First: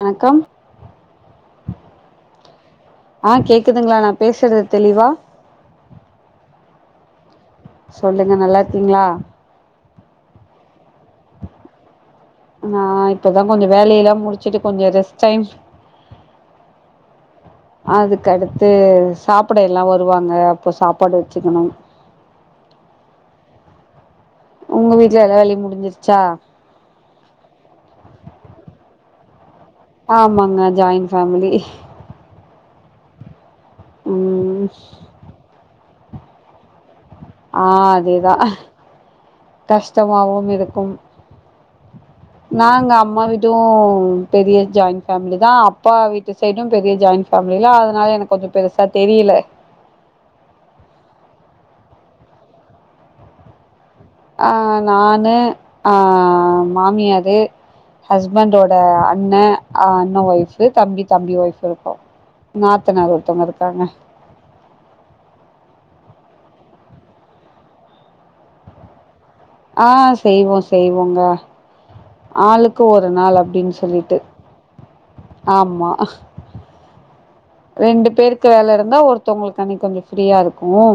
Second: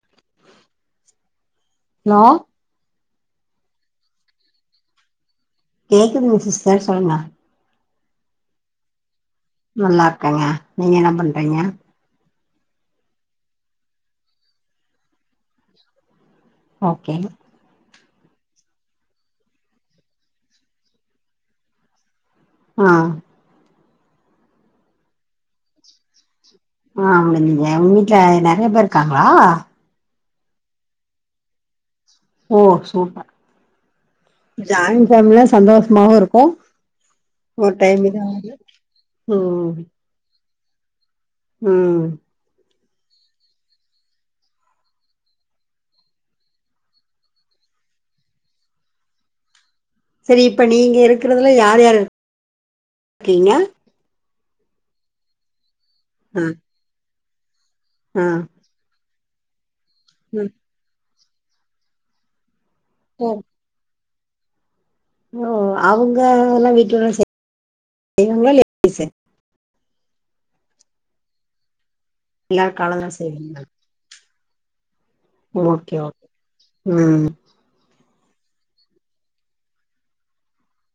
வணக்கம் ஹலோ ஆ கேக்குதுங்களா நா பேசுறது தெளிவா கேக்குதுங்க சிஸ்டர் சொல்லுங்க சொல்லுங்க நல்லா இருக்கீங்களா நல்லா இருக்கேங்க நீங்க என்ன பண்றீங்க நா இப்பதா கொஞ்சோ வேலையெல்லா முடிச்சுட்டு கொஞ்ச ரெஸ்ட் டைம் ஓகே அதுக்கடுத்து சாப்ட எல்லா வருவாங்க அப்ப சாப்பாடு வச்சுக்கணும் ஆ உங்க வீட்ல எல்லா வேலையு முடிஞ்சிருச்சா ஆ முடிஞ்சுங்க உங்க வீட்ல நறைய பேர் இருக்காங்களா ஆமாங்க ஜாயின் ஃபேமிலி ஓ சூப்பர் ம் ஜாயின் ஃபேமிலில சந்தோஷமாவு இருக்கு ஆ ஒரு டைம் அதேதா இதாவுது ம் கஷ்டமாவு இருக்கும் ம் நா அங்க அம்மா வீட்டும் பெரிய ஜாயிண்ட் ஃபேமிலிதா அப்பா வீட்டு சைடும் பெரிய ஜாயிண்ட் ஃபேமிலி அதனால எனக்கு கொஞ்ச பெருசா தெரியல செரி இப்ப நீங்க இருக்குறதுல யார் யார் இருக்கீங்க அ நானு அ ஆ மாமியாரு ஆ ஹஸ்பண்டோட அண்ண அ அண்ண ம் ஒய்ஃப் தம்பி தம்பி ஒய்ஃப் இருக்கோ நாத்தனார் ஓ ஒருத்தவங்க இருக்காங்க ஓ அவங்க எல்லா வீட்டு வேலையல்லா செய்வாங்களால இல்ல [unintelligible] ஆ செய்வோ செய்வோங்க எல்லாரு ஆளுக்கு ஒரு காலந்தா நாள் செய்வீங்களா அப்படின்னு சொல்லிட்டு ஆமா ஓகே ஓகே ம் ரெண்டு பேருக்கு வேலை இருந்தா ஒருத்தவங்களுக்கு அன்னிக்கு கொஞ்சம் ஃப்ரீயா இருக்கும்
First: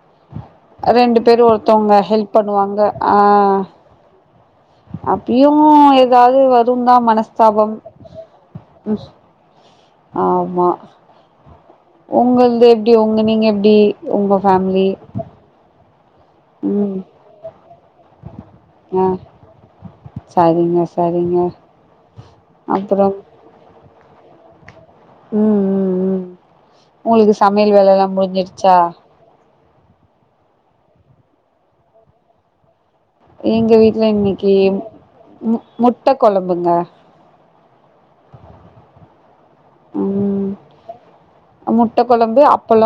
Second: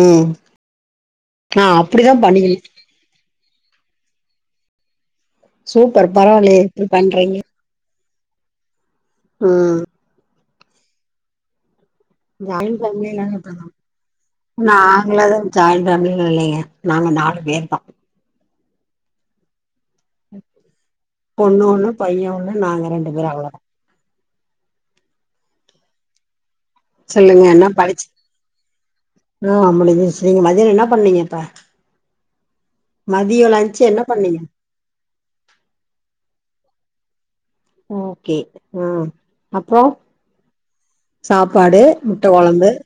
ம் ரெண்டு பேரும் ஆ ஒருத்தவங்க அப்படிதா ஹெல்ப் பண்ணுவீங்க பண்ணுவாங்க ஆ அப்பயும் சூப்பர் ஏதாவது பரவாயில்லயே வரும் இப்டி தான் பண்றீங்க மனஸ்தாபம் ம் ஆமா உங்கள்து ஜாயின் எப்படி உங்க ஃபேமிலினால நீங்க இப்டிதா எப்படி உங்க ஃபேமிலி ஃபேமிலி லா இல்லைங்க ம் நாங்க நாலு பேர்தா ஆ சரிங்க சரிங்க பொண்ணு ஒண்ணு பைய ஒண்ணு நாங்க ரெண்டு அப்புறம் பேரு அவ்ளோதா ம் ம் ம் உங்களுக்கு சொல்லுங்க என்ன சமையல் வேலை படிச்சு எல்லாம் முடிஞ்சிருச்சா ஆ முடிஞ்சிருச்சி மதியம் என்ன பண்ணீங்க இப்ப மதியோ எங்க லன்ச்சு என்ன வீட்ல பண்ணீங்க இன்னைக்கு மு முட்ட கொழம்புங்க ஓகே ஆ அப்றோ சாப்பாடு முட்டை முட்ட குழம்பு கொழம்பு அப்பள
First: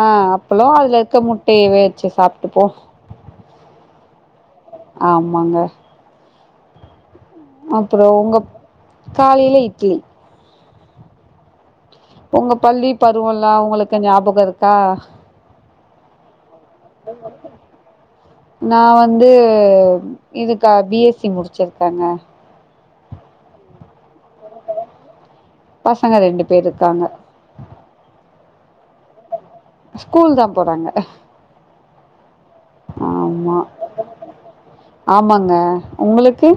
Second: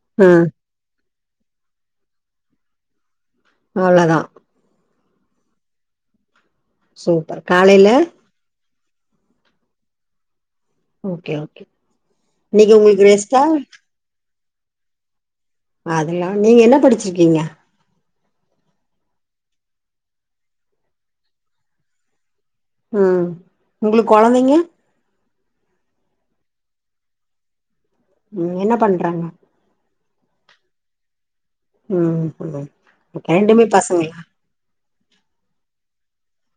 ஆ ம் அப்பள அதுல பக்க முட்டைய வேவச்சு சாப்ட்டு போ அவ்ளதா ஆமாங்க சூப்பர் காலையில அப்புறோ உங்க காலையில இட்லி ஓகே ஓகே உங்க இன்னைக்கு பள்ளி உங்களுக்கு ரெஸ்ட்டா பருவல்லா உங்களுக்கு ஞாபக இருக்கா அதெல்லா நீங்க என்ன படிச்சிருக்கீங்க நா வந்து இதுக்க பிஎஸ்சி முடிச்சிருக்கங்க ம் உங்களுக்கு குழந்தைங்க பே இருக்காங்க ம் என்ன பண்றாங்க ஸ்கூல் தான் போறாங்க ம் ஆமா ரெண்டுமே பசங்களா ஆமாங்க உங்களுக்கு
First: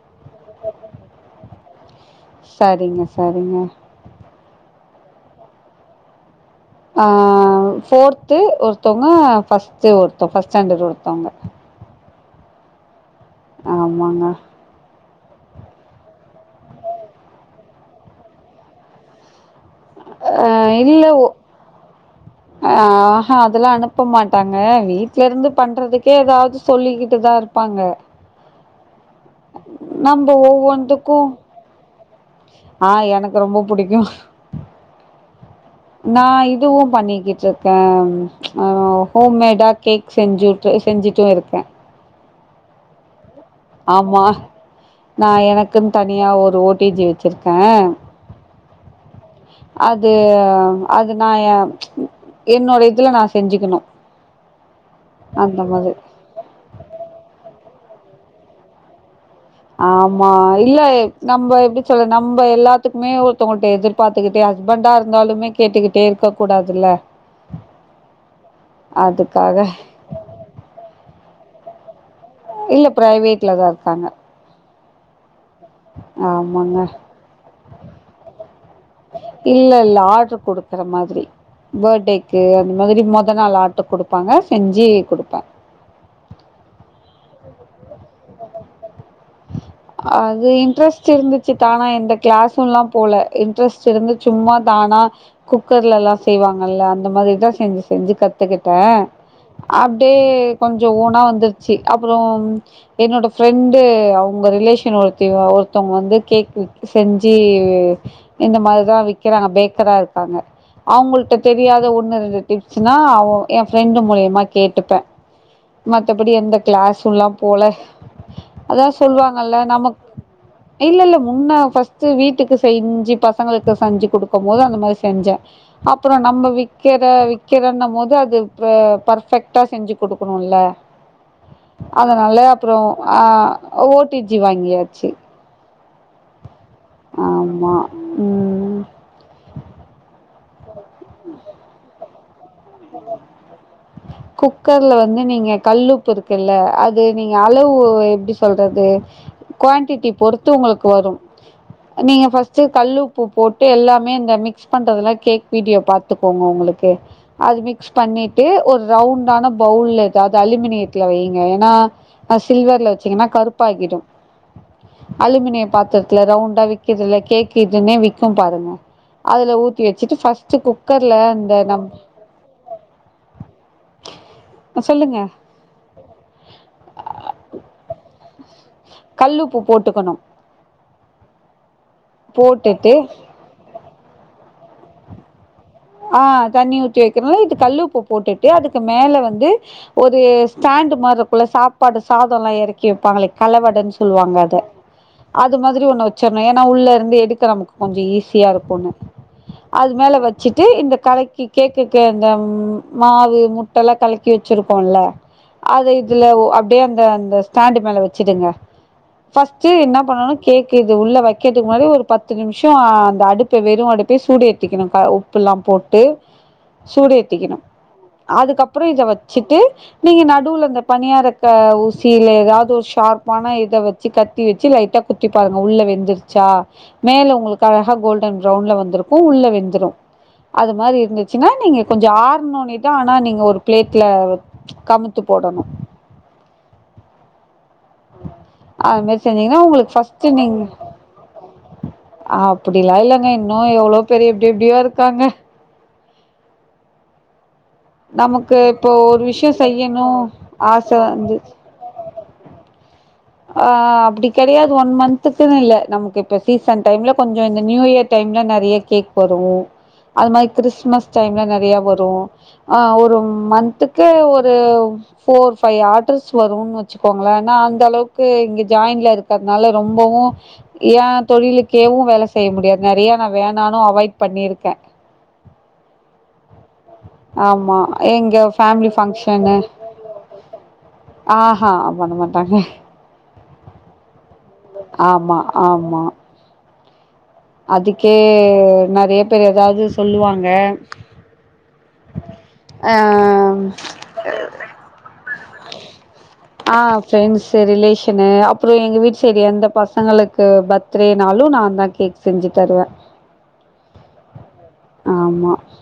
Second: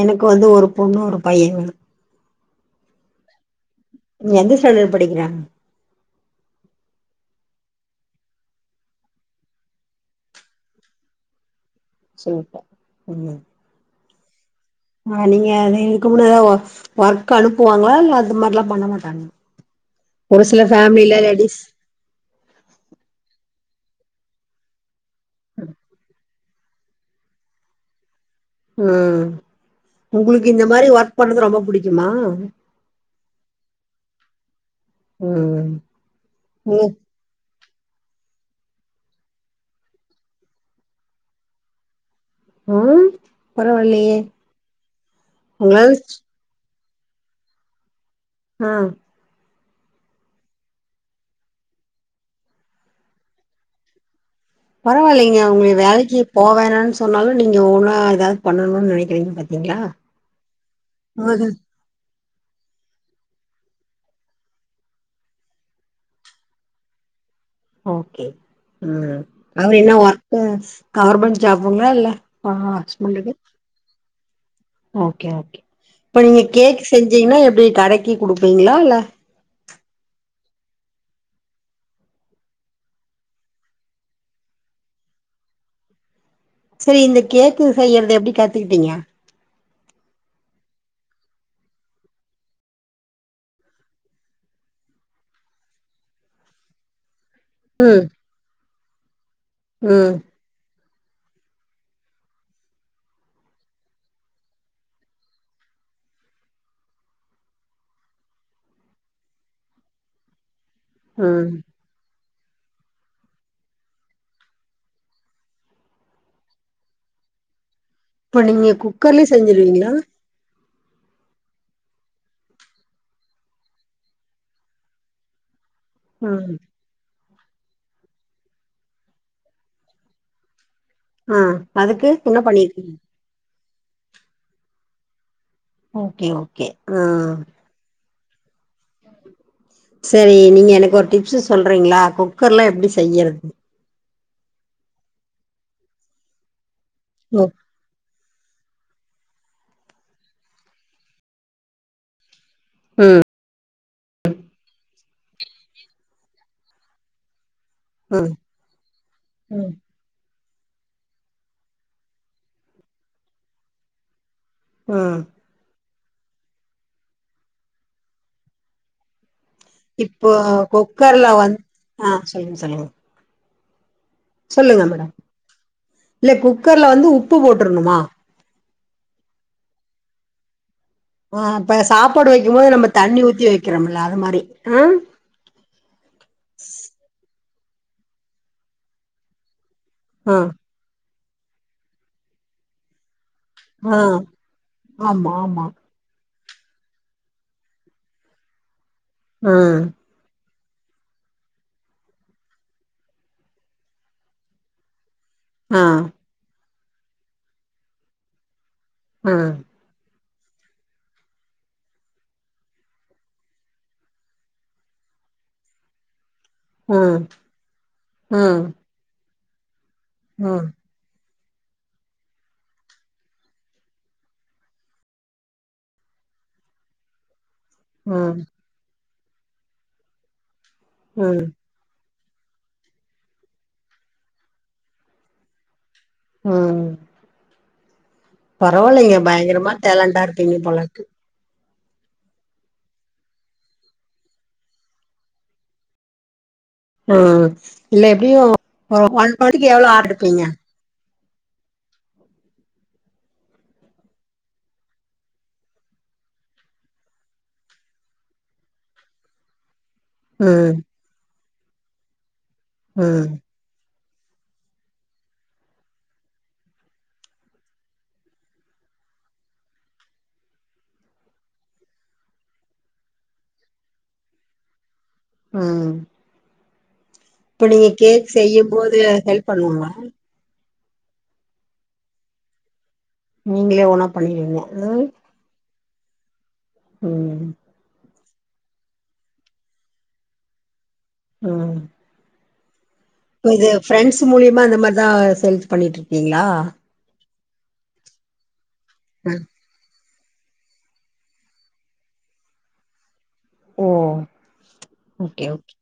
எனக்கு வந்து ஒரு பொண்ணு ஒரு பைய [inaudible] சரிங்க, சரிங்க. நீ எந்த ஸ்டண்டர்டு படிக்கிறாங்க ஆ ஃபோர்து ஒருத்தவங்க ஃபஸ்ட்டு ஒருத்து ஃபஸ்ட் ஸ்டாண்டர்ட் ஒருத்தவங்க சூப்பர் ஆமாங்க ஆ நீங்க அது இருக்கு முன்ன ஏத ஒர்க் அனுப்புவாங்களா இல்ல அது மாதிரி எல்லா பண்ண மாட்டாங்கலா அ இல்லவோ ஆ ஆஹா அதுலா அனுப் அனுப்ப மாட்டாங்க வீட்ல இருந்து பண்றதுக்கே ஏதாவது சொல்லிக்கிட்டுதான் இருப்பாங்க ம் நம்ப உங்களுக்கு இந்த மாரி ஒர்க் ஒவ்வொன்துக்கும் பண்ணறது ரொம்ப புடிக்குமா ஆ எனக்கு ரொம்ப புடிக்கு ம் நான் இதுவும் ம் பண்ணிக்கிட்டு ம் ஹோம் மேடா கேக் செஞ்சு செஞ்சுட்டு இருக்கே அ ஆமா நா உங்களால எனக்கும் தனியா ஒரு ஓடிஜி வச்சிருக்கேன் ஆ அது அது நான் என்னோட இதுல நான் செஞ்சுக்கணு பரவாயில்லைங்க அந்த உங்கள மாதிரி வேலைக்கு போ வேணான்னு சொன்னாலு நீங்க ஓன்னா ஏதாவது பண்ணணும்னு நினைக்கிறீங்க பாத் ஆமா இல்லை நம்ம எப்படி சொல்ல நம் ரொம்ப எல்லாத்துக்குமே ஒருத்தங்கோல்ட்ட எதிர்பார்த்துக்கிட்டே ஹஸ்பண்டா இருந்தாலுமே கேட்டுக்கிட்டே இருக்க கூடாதுல்ல ஓகே ம் அதுக்காக அவரு என்ன ஒர்க்காஸ் கவர்மெண்ட் ஜாப்புங்களா இல்ல ஆ இல்லை ஹஸ்பண்டுக்கு பிரைவேட்ல தான் இருக்காங்க ஓகே ஓகே இப்ப நீங்க ஆமாங்க கேக் செஞ்சீங்கன்னா எப்டி கடைக்கி குடுப்பீங்களா இல்ல இல்லை இல்லை ஆர்டரு கொடுக்குற மாதிரி பேர்த்டேக்கு அந்த மாதிரி மொதல் நாள் ஆர்டர் குடுப்பாங்க செஞ்சு குடுப்பே சரி இந்த கேக்கு செய்யுறத எப்படி கத்துக்கிட்டீங்க அது இன்ட்ரெஸ்ட் இருந்துச்சு தானா எந்த கிளாஸும் எல்லா போல இன்ட்ரெஸ்ட் இருந்து சும்மா தா ஆனா குக்கர்ல எல்லா செய்வாங்கல்ல அந்த மாதிரி மெதுவா செஞ்சு ம் செஞ்சு கத்துக்கிட்டேன் ம் அப்டியே கொஞ்ச கொஞ்சம் ஓன்னா வந்துருச்சு அப்புறம் என்னோட ஃப்ரெண்டு அவு உங்க ரிலேஷன் ஒருத்தி ஒருத்தவுங்க வந்து கேக் செஞ்சு இந்த மாதிரி தான் விக்கிற பேக்கரா இருக்காங்க அவுங்கள்ட்ட ம் தெரியாத ஒன்னு ரெண்டு டிப்ஸ்னா அவன் என் ஃப்ரெண்டு் மூலயமா கேட்டுப்பே மத்தபடி எந்த கிளாஸ்ஸுலாம் போல இப்ப நீங்க அதா குக்கர்லயே சொல்வாங்கல்ல நமக் செஞ்சிருவீங்களா இல்ல இல்ல முன்ன ஃபஸ்ட்டு வீட்டுக்கு செய்ஞ்சு பசங்களுக்கு செஞ்சு குடுப்பே மொத அந்த மாரி செஞ்ச அப்பறோ நம்ம ம் விக்கிற விக் கிறண்ணம் போது அது ப பர்ஃபெக்ட்டா செஞ்சு குடுக்கணுல. ஆ அதுக்கு அதனால என்ன அப்றோ பண்ணிருக்கீங்க அ ஓ டி ஜி வாங்கியாச்சு. ஓகே ஓகே அ ஆமா ம் செரி நீங்க எனக்கு ஒரு டிப்ஸ் சொல்றீங்களா குக் குக்கர்ல வந்து நீங்க கல்லுப்பு இருக்குல்ல அது நீங்க ம் அளவு எப்டி சொல்றது குவான்டிட்டிய பொறுத்து உங்களுக்கு வரும் நீங்க ஃபர்ஸ்ட்டு கல்லுப்பு போட்டு எல்லா மே இந்த மிக்ஸ் பண்றதுல கேக் வீடியோ பாத்துக்கோங்க உங்களுக்கு அது மிக் ஸ் ம் பண்ணிட்டு ஒரு ரவுண்டான ம் பவுல் எதாவ்து த அலுமினியத்துல வைங்க ஏன்னா அ சில்வர்ல வச்சீங்கன்னா கருப்பாகிடு. ம் அலுமினிய பாத்திரத்துல ரவுண்டா வி்க்கிதுல கேக் இதுன்னே விக்கும் பாருங்க. அதுல ஊத்தி வச்சுட்டு இப்போ ஃபஸ்ட்டு குக்கர்ல அந்த வந்து நம் [unintelligible] சொல்லுங்க சொல்லுங்க மேடம் இல்ல குக்கர்ல வந்து உப்பு போட்றணுமா? கல்லுப்பு போட்டுக்கணு. அ அப்ப சாப்பாடு வைக்கும் போது நம்ம தண்ணி ஊத்தி வைக்கிறோம்ல அது மாரி அ அ தண்ணி ஊத்தி வைக்கணு இது கல்லுப்பு போட்டுட்டு அதுக்கு மேல வந்து ஒரு ஆ ஸ்டாண்டு மார் இருக்குள்ள சாப்பாடு சாதொல்லா எறக்கி வப்பாங்களே கலவடன்னு ஆ சொல்லுவாங்க அத ஆமா அது ஆமா மாதிரி ஒன்ன வைக் ச்சரணு ஏன்னா உள்ள இருந்து எடுக்க நமக்கு கொஞ்சொ ஈஸியா இருக்கொன்னு ஆ அது மேல வச் சிட்டு இந்த கலக்கி கேக்குக்கு இந்த மாவு முட்டல்லா கலக்கி வச்சிருக்கோல ஆ அத இதுல ஓ அப்டியே அந்த அந்த ஸ்டாண்டு மேல வச்சிடுங்க. ஆ ஃபஸ்ட்டு என்ன பண்ணணு கேக் இது உள்ள வைக்கதுக்கு முன்னாடி ஒரு பத்து நிமிஷொ அந்த அடுப்பே வெறு அடுப்பே சூடு ஏத்திக்கணு கா உ ப்புல்லாம் போட்டு ஆ ஆ சூடு ஏத்திக்கணு அதுக்கப்பறொ ஆ இத வச்சுட்டு நீங்க நடுவுல இந்தப் பணியாரத் க்க ஊசி இல்ல எதாவது ஒரு ஷார்ப்பான இத வச்சு கத்தி வச்சு லைட்டா குத்தி பாருங்க உள்ள வெந்துருச்சா கா மேல உங்களுக்கு அழகா ஆ கோல்டன் ப்ரவுன்ல வந்திருக்கூ உள்ள வெந்துரு அது மாரி ஆ இருந்துச்சுன்னா நீங்க கொஞ்சொ ஆர் க்கும்னோனேதா ஆனா நீங்க ஒரு பிளேட்ல கமுத்து போடணு. ம் அது மாறி செஞ்சீங்கன்னா உங்களுக்கு டேலண்டா ஃபஸ்ட் இருப்பீங்க நீங்க போலருக்கு அப்புடிலா இல்லங்க இன்னு எவ்ளோ பேர் எப்டி எப்டியோ ருக்காங்க. அ நமக்கு இப்போ ஒரு விஷயொ எவ்ளோ செய்யணு ஆர்டர் எடுப்பீங்க ஆச வந்துச் ஆ அப்புடி கெடையாது ஒன் மந்த்துக்குனு இல்ல நமக்கு இப்ப சீசன் டைம்ல கொஞ்சொ இந்த நியூ இயர் டைம் இன்னு நெறைய கேக் வரு அது மாரி ம் கிறிஸ்மஸ் டைம்ல நெறைய வரு ஆ ஒரு ம் மந்த்துக் கு ஒரு ஃபோர் ஃபைவ் ஆர்டர்ஸ் வருன் வச்சுக்கோங்களே நா அந்த அளவுக் கு இங்க ஜாயின்ல இருக்கறனால ரொம்பவு ஏ தொழிலுக்கேவு வேல செய்ய முடியாது நெறைய த நா வேணானு அவாய்ட் பண்ணிருக்கே. ம் இப்ப ஆமா நீங்க கேக் எங்க செய்யும் ஃபேம்லி போது ஹெல்ப் ஃபங்க்ஷன்னு பண்ணுவாங்களா ஆ ஹா பண்ண மாட்டாங்க நீங்களே ஓனா பண்ணிருவீங்க ம் உமா ம் அதுக்கே நெறைய பேர் எதாது சொல்லுவாங்க. ம் ஆ இது ப்ரெண்ட்ஸ் மூலியமா அந்த மாரிதா சேல்ஸ் பண்ணிட்ருக்கீங்ளா ஆ ஃப்ரெண்ட்ஸு ரிலேஷனு அப்பற எங்க வீட்டு அ சைடு எந்த பசங்களுக்கு பர்த்டேனாலு நான் தா கேக் செஞ்சு தருவ ஓ ஓகே ஓகே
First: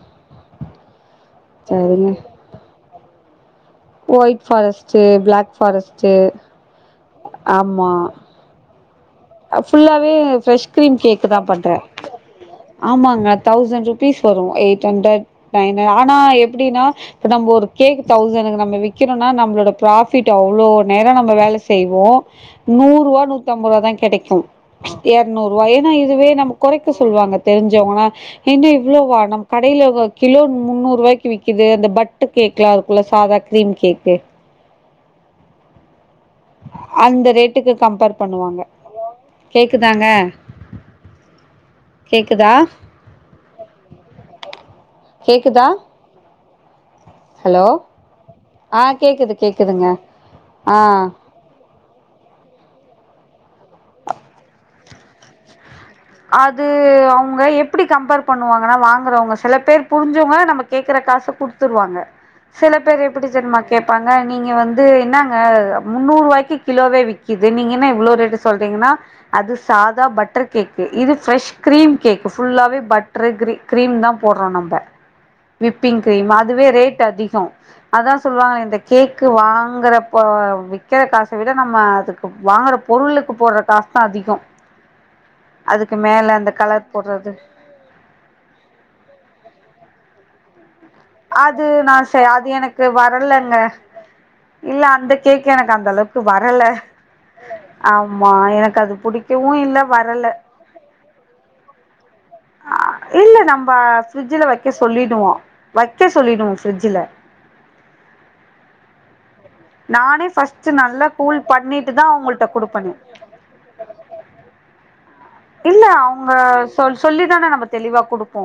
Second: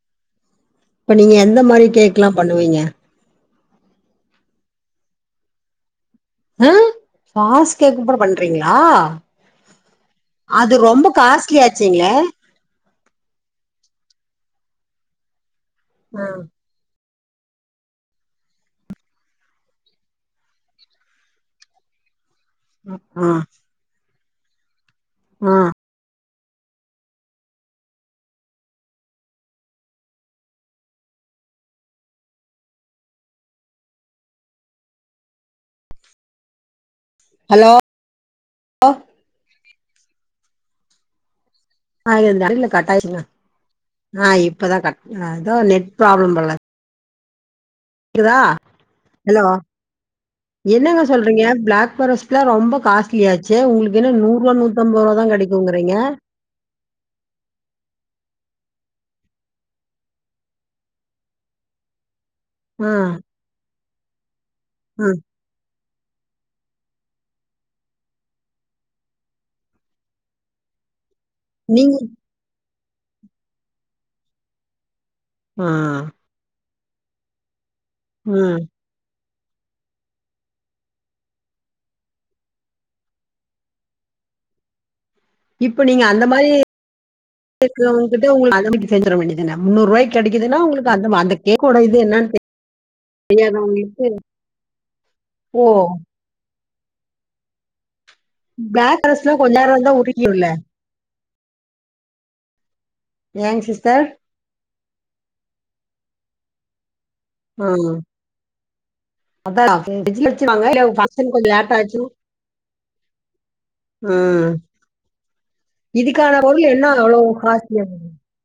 இப்ப நீங்க எந் எந்த மாரி சரிங்க கேக்லா பண்ணுவீங்க ஒயிட் பாரஸ்ட்டு பிளாக் பாரஸ்ட்டு ஆ பாஸ் கேக் கூட பண்றீங்ளா அ புல்லாவே ப்ரெஷ் கிரீம் கேக் தா காஸ்ட்லி பண்ற ஆச்சுங்களே ஆமாங்க தௌசண்ட் ருபீஸ் வரு எயிட் ஹண்ட்ரட் நயன் ஆனா ஆ எப்டின்னா இப்ப நம்ப ஒரு கேக் தௌசனுக்கு நம்ம விக்கிறோனா நம்ளோட ப்ராபிட் அவ்ளோ நேரம் நம்ம வேல செய்வோ நூருவா ஆ நூத்தம்பதுவா தான் கெடைக்கு ஆ எரநூரூவா ஏன்னா இதுவே நமக்கு கொறைக்க சொல்வாங்க தெரிஞ்சவங்க என்ன இவ்ளோவா நம் கடைல எவ கிலோ முன்னூறு ரூபாய்க்கு விக்குது கு அந்த பட்டு கேக்லா இருக்கு இல்ல சாதா க்ரீம் கேக்கு அந்த ரேட்டுக்கு ஹலோ கம்பேர் பண்ணுவாங்க கேக்குதாங்க [unintelligible] கேக்குதா நடுவுல கட்டாய்ருச்சுங்க ஆ இப்பதா கட் அ எதோ கேக்குதா நெட் ப்ராப்ளம் போல ஹலோ க்குதா ஆ கேக்குது ஹலோ கேக்குதுங்க ஆ என்னங்க சொல்றீங்க பிளாக் பாரஸ்ட்ல ரொம்ப காஸ்ட்லியாச்செ உங்களுக்கென்ன நூரூபா நூத்தம்பது ரூபா கெடைக்குங் அது அவுங்க எப்டி கம்பேர் பண்ணுவாங்கன்னா வாங் றங்க சில பேர் புரிஞ்சவுங்க நம்ம கேக்குற காச குடுத்துருவாங்க சில ஆ பேர் எப்டி ஜென்மா கேப்பாங்க நீங்க வந்து ஆ என்னாங்க முன்னூறு ரூபாய்க்கு கிலோவே விக்குது நீங்க என்ன இவ்வளோ ரேட்டு சொல்றீங்கன்னா அது சாதா பட்டர் கேக் இது ப்ரஷ் க்ரீம் நீங்க கேக் புல்லாவே பட்டர் கிரி க்ரீம் தா போட்றோ நம்ப ஆ விப்பிங் க்ரீம் அதுவே ரேட் அதிக அதா ம் சொல்வாங்க இந்த கேக் க்கு வாங்கற போ விக்கற காச விட நம்ம அதுக்கு வாங்குற பொருளுக்கு போட்ற காசு தா அதி திக இப்ப நீங்க அந்த மாரி கேக்கறவாங்கிட்ட கடமைக்கு செஞ்சர வேண்டியதானா முன்னூரூபாய்க்கு கெடைக்குதுன்னா உங்களுக் அது நா ச அது எனக்கு வரலங்க தெரியாதவங்களுக்கு, இல்ல அந்த கேக்கு ஓ! எனக்கு அந்த அளவுக்கு வரல ஆம் மா எனக்கது பிளாக் ஃபாரஸ்ட்லாம் புடிக்கவு கொஞ்ச இல்ல நேரம் தான் வரல உரிக்கும்ல. அ இல்ல ஏங்க நம்ப சிஸ்டர்? பிரிட்ஜ்ல வைக்க சொல்லிடுவோ. வைக்க சொல்லிடுவோ பிரிட்ஜ்ல [unintelligible] அதா நானே பிரிஜ்ல ஃபர்ஸ்ட் வச்சிருவாங்க நல்லா பங்க்ஷன் கூல் கொஞ்சோ பண்ணிட்டு லேட்டாச்சு தா அவங்கள்ட்ட குடுப்பனே ம் இல்ல அவங்க இதுக்கான பொருள் என்ன சொல் அவ்ளோ சொல்லி தான நம்ம காஸ்லியாம் தெளிவா குடுப்போ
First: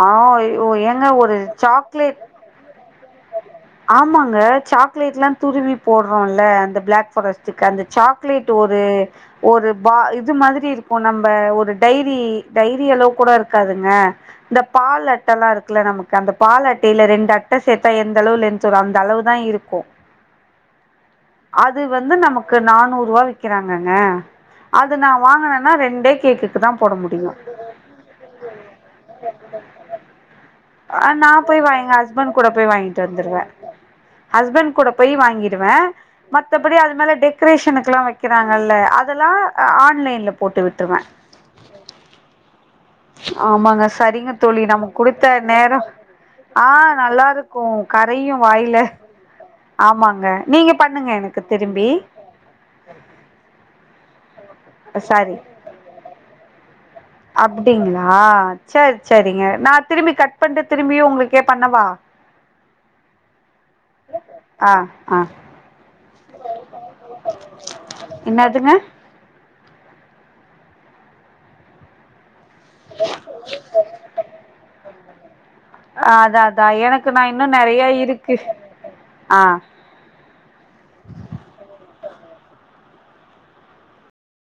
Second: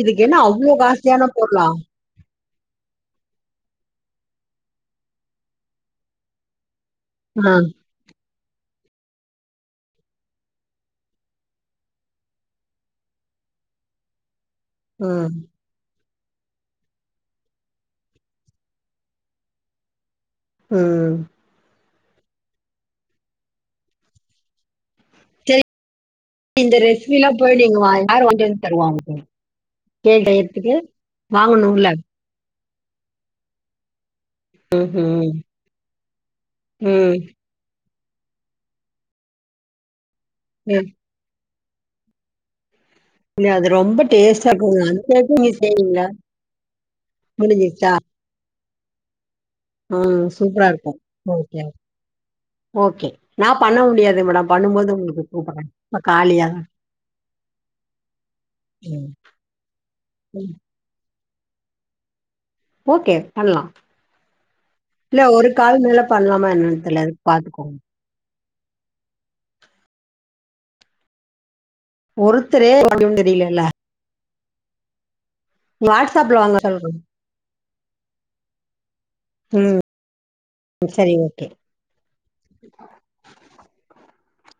ஆ இதுக்கு என்ன ஓ அவ்ளோ ஏங்க காஸ்ட்லியான ஒரு பொருளா? சாக்லேட் ஆமாங்க சாக்லேட்ல்லா துருவி போட்றோல அந்த பிளாக் ஆ. பாரஸ்ட்டுக்கு அந்த சாக்லேட் ஒரு ஒரு பா இது மாதிரி இருக்கு. நம்ப ஒரு டைரி டைரி அளவு கூட இருக்காதுங்க. இந்த பால் ம். அட்டல்லா இருக்குல நமக் அந்த பால் அட்டைல ரெண்டு அட்ட சேத்தா எந்த அளவு லெண்த் வரு அந்தளவுதா இருக்கு. ம் அதுவந்து நமக்கு நானூர்ருவா விக்கிறாங்கங்க. அது நா சரி வாங்கனன்னா ரெண்டே கேக்குக்கு தா இந்த போட ரெசிபிலா முடியு போய் நீங்க யாரு வாய்ன்டுவந்தருவா உங்களுக்கு கே டேயத்துக் ஆ நா போய் வாய் எங்க ஹஸ்பண்ட் கூட போய் வாங்கிட்டு வந்துருவ. ஹஸ்பண்ட் கூட போய் ம்ஹ்ம். வாங்கிடுவ. மத்தபடி அது மேல ம். டெக்கரேஷனுக்குல்லா வைக் கிறாங்கல்ல அதெல்லா ஆன்லைன்ல போட்டு அ. விட்ருவ. இல்ல அது ஆமாங்க ரொம்ப சரிங்க டேஸ்ட்டா தோழி இருக்குங்க. அந்த நமக்குடுத் அளவுக்கு நீங்க தநேரோ செய்வீங்களா? ஆ நல்லா இருக்கு முடிஞ்சிருச்சா? கரையு வாயில ம் ஆமாங்க சூப்ரா நீங்க இருக்கு பண்ணுங்க எனக்கு ஓகே ஓக் திரும்பி ஓகே நா பண்ண முடியாது மேடம் பண்ணும்போது உங்களுக்கு கூப்டுறே இப்ப காலியா அப்டிங்ளா சேர் ம். சேரிங்க நா திரும்பி கட் ம். பண்ட்டு திரும்பியு உங்களுக் கே பண்ணவா ஓக்கே பண்லா ஆ ஆ இல்ல ஒரு கால் மேல பண்லாமா என்னன்தெர்ல எதுக் பாத்துக்கோங்க என்னதுங்க ஒருத்தரே எப்டின்னு தெரீலல்ல அதா அதா சொல்றேன். எனக்கு நா இன்னு நெறையா இருக்கு ஆ செரி ஓக்கே